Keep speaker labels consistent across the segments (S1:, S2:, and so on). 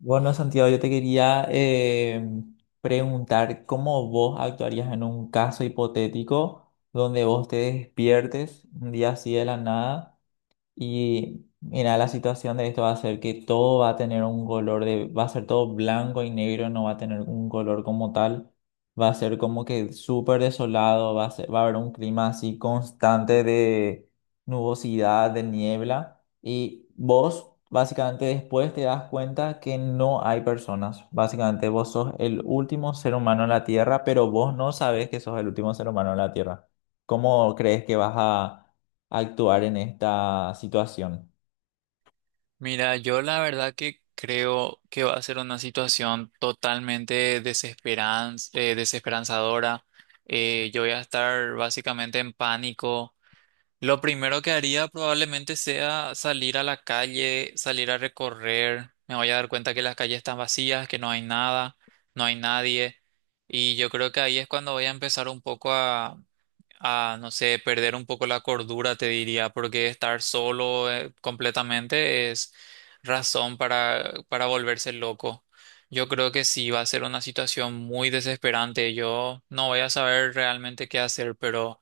S1: Bueno, Santiago, yo te quería preguntar cómo vos actuarías en un caso hipotético donde vos te despiertes un día así de la nada. Y mira, la situación de esto va a ser que todo va a tener un color de, va a ser todo blanco y negro, no va a tener un color como tal. Va a ser como que súper desolado, va a haber un clima así constante de nubosidad, de niebla. Y vos, básicamente, después te das cuenta que no hay personas. Básicamente, vos sos el último ser humano en la Tierra, pero vos no sabes que sos el último ser humano en la Tierra. ¿Cómo crees que vas a actuar en esta situación?
S2: Mira, yo la verdad que creo que va a ser una situación totalmente desesperanzadora. Yo voy a estar básicamente en pánico. Lo primero que haría probablemente sea salir a la calle, salir a recorrer. Me voy a dar cuenta que las calles están vacías, que no hay nada, no hay nadie. Y yo creo que ahí es cuando voy a empezar un poco a, no sé, perder un poco la cordura, te diría, porque estar solo completamente es razón para volverse loco. Yo creo que sí, va a ser una situación muy desesperante. Yo no voy a saber realmente qué hacer, pero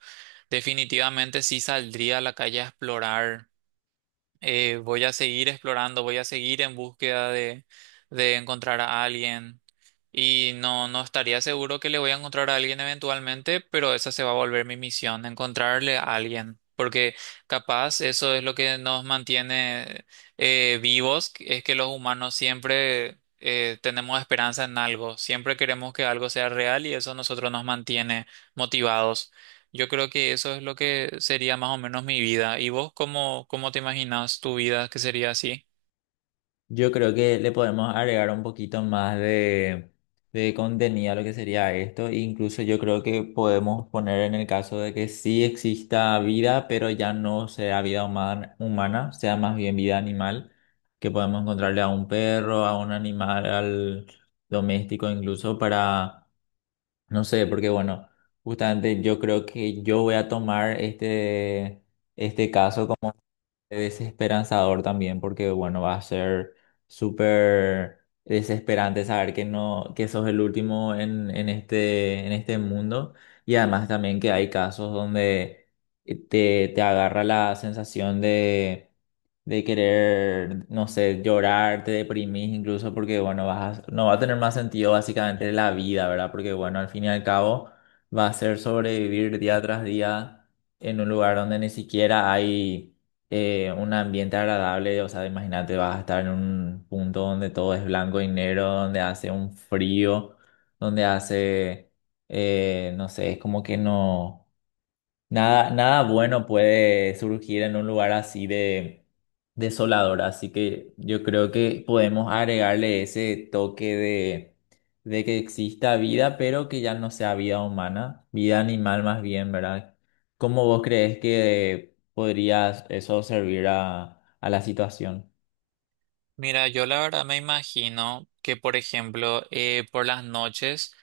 S2: definitivamente sí saldría a la calle a explorar, voy a seguir explorando, voy a seguir en búsqueda de encontrar a alguien. Y no, no estaría seguro que le voy a encontrar a alguien eventualmente, pero esa se va a volver mi misión, encontrarle a alguien. Porque capaz eso es lo que nos mantiene vivos, es que los humanos siempre tenemos esperanza en algo, siempre queremos que algo sea real y eso a nosotros nos mantiene motivados. Yo creo que eso es lo que sería más o menos mi vida. ¿Y vos cómo, cómo te imaginas tu vida que sería así?
S1: Yo creo que le podemos agregar un poquito más de contenido a lo que sería esto. Incluso yo creo que podemos poner en el caso de que sí exista vida, pero ya no sea vida humana, humana, sea más bien vida animal, que podemos encontrarle a un perro, a un animal, al doméstico incluso para, no sé, porque bueno, justamente yo creo que yo voy a tomar este caso desesperanzador también porque, bueno, va a ser súper desesperante saber que no, que sos el último en en este mundo y además también que hay casos donde te agarra la sensación de querer, no sé, llorar, te deprimís incluso porque, bueno, no va a tener más sentido básicamente la vida, ¿verdad? Porque, bueno, al fin y al cabo va a ser sobrevivir día tras día en un lugar donde ni siquiera hay un ambiente agradable, o sea, imagínate, vas a estar en un punto donde todo es blanco y negro, donde hace un frío, donde hace, no sé, es como que no. Nada, nada bueno puede surgir en un lugar así de desolador, así que yo creo que podemos agregarle ese toque de que exista vida, pero que ya no sea vida humana, vida animal más bien, ¿verdad? ¿Cómo vos crees que podría eso servir a la situación?
S2: Mira, yo la verdad me imagino que, por ejemplo, por las noches,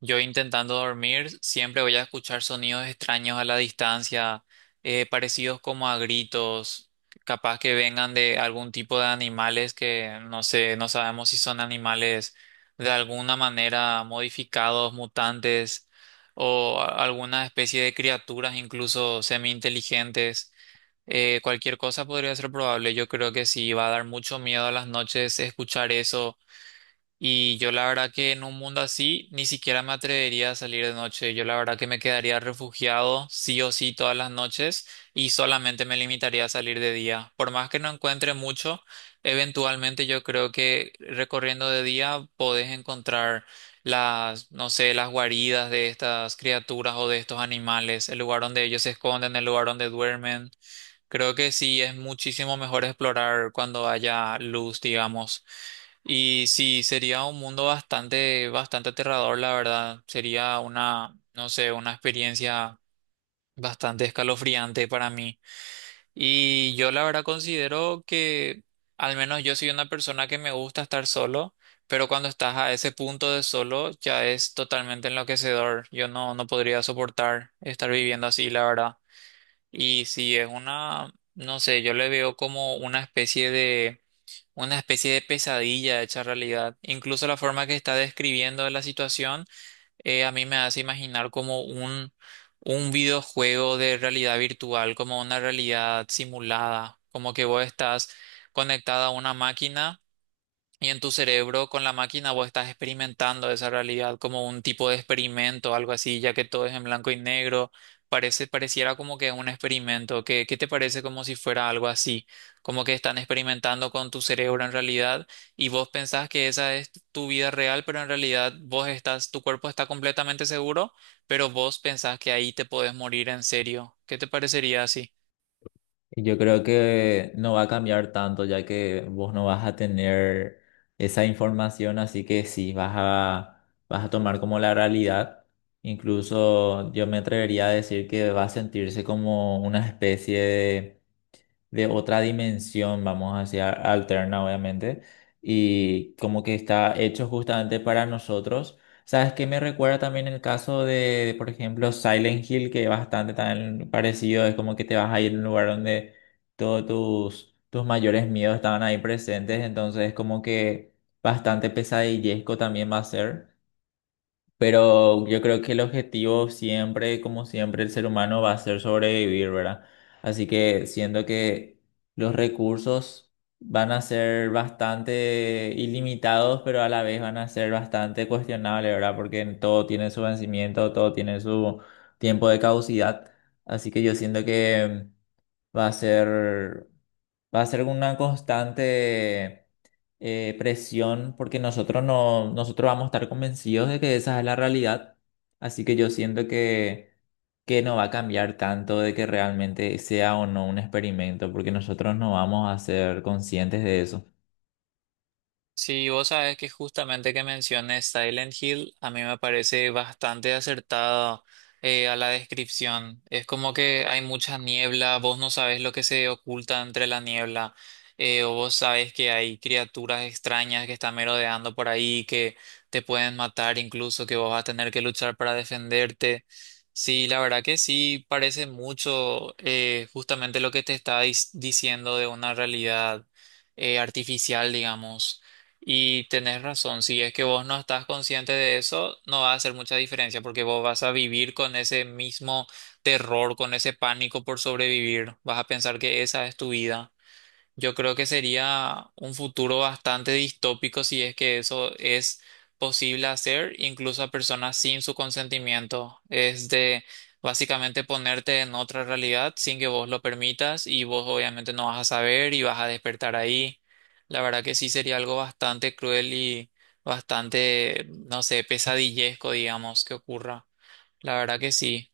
S2: yo intentando dormir, siempre voy a escuchar sonidos extraños a la distancia, parecidos como a gritos, capaz que vengan de algún tipo de animales que no sé, no sabemos si son animales de alguna manera modificados, mutantes o alguna especie de criaturas incluso semi-inteligentes. Cualquier cosa podría ser probable. Yo creo que sí, va a dar mucho miedo a las noches escuchar eso. Y yo la verdad que en un mundo así ni siquiera me atrevería a salir de noche. Yo la verdad que me quedaría refugiado sí o sí todas las noches y solamente me limitaría a salir de día. Por más que no encuentre mucho, eventualmente yo creo que recorriendo de día podés encontrar las, no sé, las guaridas de estas criaturas o de estos animales, el lugar donde ellos se esconden, el lugar donde duermen. Creo que sí es muchísimo mejor explorar cuando haya luz, digamos. Y sí, sería un mundo bastante, bastante aterrador, la verdad. Sería una, no sé, una experiencia bastante escalofriante para mí. Y yo la verdad considero que, al menos yo soy una persona que me gusta estar solo, pero cuando estás a ese punto de solo ya es totalmente enloquecedor. Yo no, no podría soportar estar viviendo así, la verdad. Y si es una, no sé, yo le veo como una especie de pesadilla hecha realidad. Incluso la forma que está describiendo la situación, a mí me hace imaginar como un videojuego de realidad virtual, como una realidad simulada, como que vos estás conectada a una máquina y en tu cerebro, con la máquina, vos estás experimentando esa realidad como un tipo de experimento, algo así, ya que todo es en blanco y negro. Parece, pareciera como que es un experimento. ¿Qué, qué te parece como si fuera algo así? Como que están experimentando con tu cerebro en realidad y vos pensás que esa es tu vida real, pero en realidad vos estás, tu cuerpo está completamente seguro, pero vos pensás que ahí te podés morir en serio. ¿Qué te parecería así?
S1: Yo creo que no va a cambiar tanto, ya que vos no vas a tener esa información, así que sí, vas a tomar como la realidad. Incluso yo me atrevería a decir que va a sentirse como una especie de otra dimensión, vamos a decir, alterna, obviamente, y como que está hecho justamente para nosotros. ¿Sabes qué me recuerda también el caso de, por ejemplo, Silent Hill, que es bastante tan parecido? Es como que te vas a ir a un lugar donde tus mayores miedos estaban ahí presentes, entonces es como que bastante pesadillesco también va a ser. Pero yo creo que el objetivo siempre, como siempre, el ser humano va a ser sobrevivir, ¿verdad? Así que siendo que los recursos van a ser bastante ilimitados, pero a la vez van a ser bastante cuestionables, ¿verdad? Porque todo tiene su vencimiento, todo tiene su tiempo de caducidad. Así que yo siento que va a ser, va a ser una constante presión porque nosotros no, nosotros vamos a estar convencidos de que esa es la realidad. Así que yo siento que no va a cambiar tanto de que realmente sea o no un experimento, porque nosotros no vamos a ser conscientes de eso.
S2: Sí, vos sabes que justamente que menciones Silent Hill, a mí me parece bastante acertado a la descripción. Es como que hay mucha niebla, vos no sabes lo que se oculta entre la niebla, o vos sabes que hay criaturas extrañas que están merodeando por ahí, que te pueden matar, incluso que vos vas a tener que luchar para defenderte. Sí, la verdad que sí, parece mucho justamente lo que te está diciendo de una realidad artificial, digamos. Y tenés razón, si es que vos no estás consciente de eso, no va a hacer mucha diferencia porque vos vas a vivir con ese mismo terror, con ese pánico por sobrevivir, vas a pensar que esa es tu vida. Yo creo que sería un futuro bastante distópico si es que eso es posible hacer, incluso a personas sin su consentimiento. Es de básicamente ponerte en otra realidad sin que vos lo permitas y vos obviamente no vas a saber y vas a despertar ahí. La verdad que sí sería algo bastante cruel y bastante, no sé, pesadillesco, digamos, que ocurra. La verdad que sí.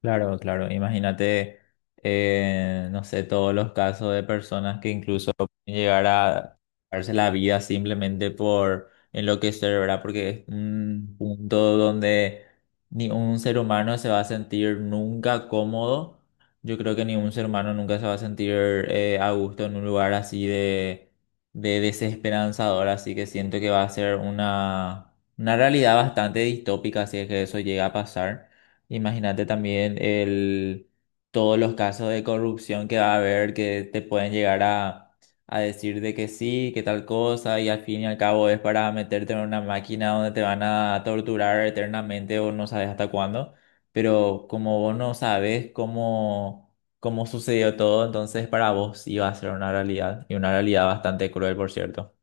S1: Claro, claro. Imagínate, no sé, todos los casos de personas que incluso pueden llegar a darse la vida simplemente por enloquecer, ¿verdad? Porque es un punto donde ni un ser humano se va a sentir nunca cómodo. Yo creo que ningún ser humano nunca se va a sentir a gusto en un lugar así de desesperanzador. Así que siento que va a ser una realidad bastante distópica si es que eso llega a pasar. Imagínate también el, todos los casos de corrupción que va a haber que te pueden llegar a decir de que sí, que tal cosa, y al fin y al cabo es para meterte en una máquina donde te van a torturar eternamente o no sabes hasta cuándo. Pero como vos no sabes cómo sucedió todo, entonces para vos iba a ser una realidad, y una realidad bastante cruel, por cierto.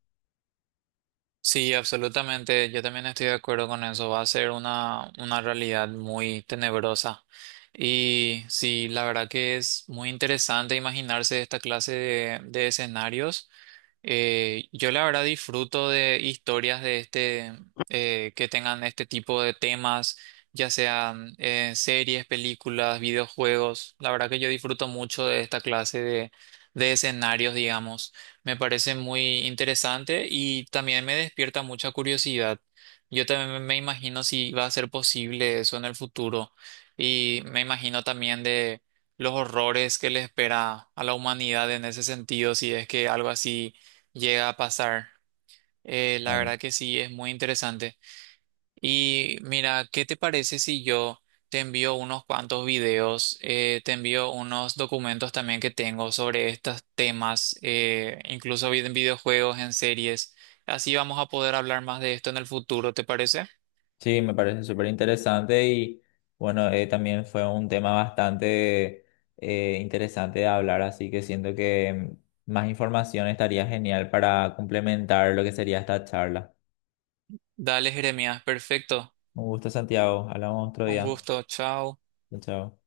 S2: Sí, absolutamente. Yo también estoy de acuerdo con eso. Va a ser una realidad muy tenebrosa. Y sí, la verdad que es muy interesante imaginarse esta clase de escenarios. Yo la verdad disfruto de historias de este, que tengan este tipo de temas, ya sean series, películas, videojuegos. La verdad que yo disfruto mucho de esta clase de escenarios, digamos. Me parece muy interesante y también me despierta mucha curiosidad. Yo también me imagino si va a ser posible eso en el futuro y me imagino también de los horrores que le espera a la humanidad en ese sentido, si es que algo así llega a pasar. La verdad que sí, es muy interesante. Y mira, ¿qué te parece si yo te envío unos cuantos videos, te envío unos documentos también que tengo sobre estos temas, incluso en videojuegos, en series? Así vamos a poder hablar más de esto en el futuro, ¿te parece?
S1: Sí, me parece súper interesante y bueno, también fue un tema bastante interesante de hablar, así que siento que más información estaría genial para complementar lo que sería esta charla.
S2: Dale, Jeremías, perfecto.
S1: Un gusto, Santiago. Hablamos otro
S2: Un
S1: día.
S2: gusto, chao.
S1: Chao, chao.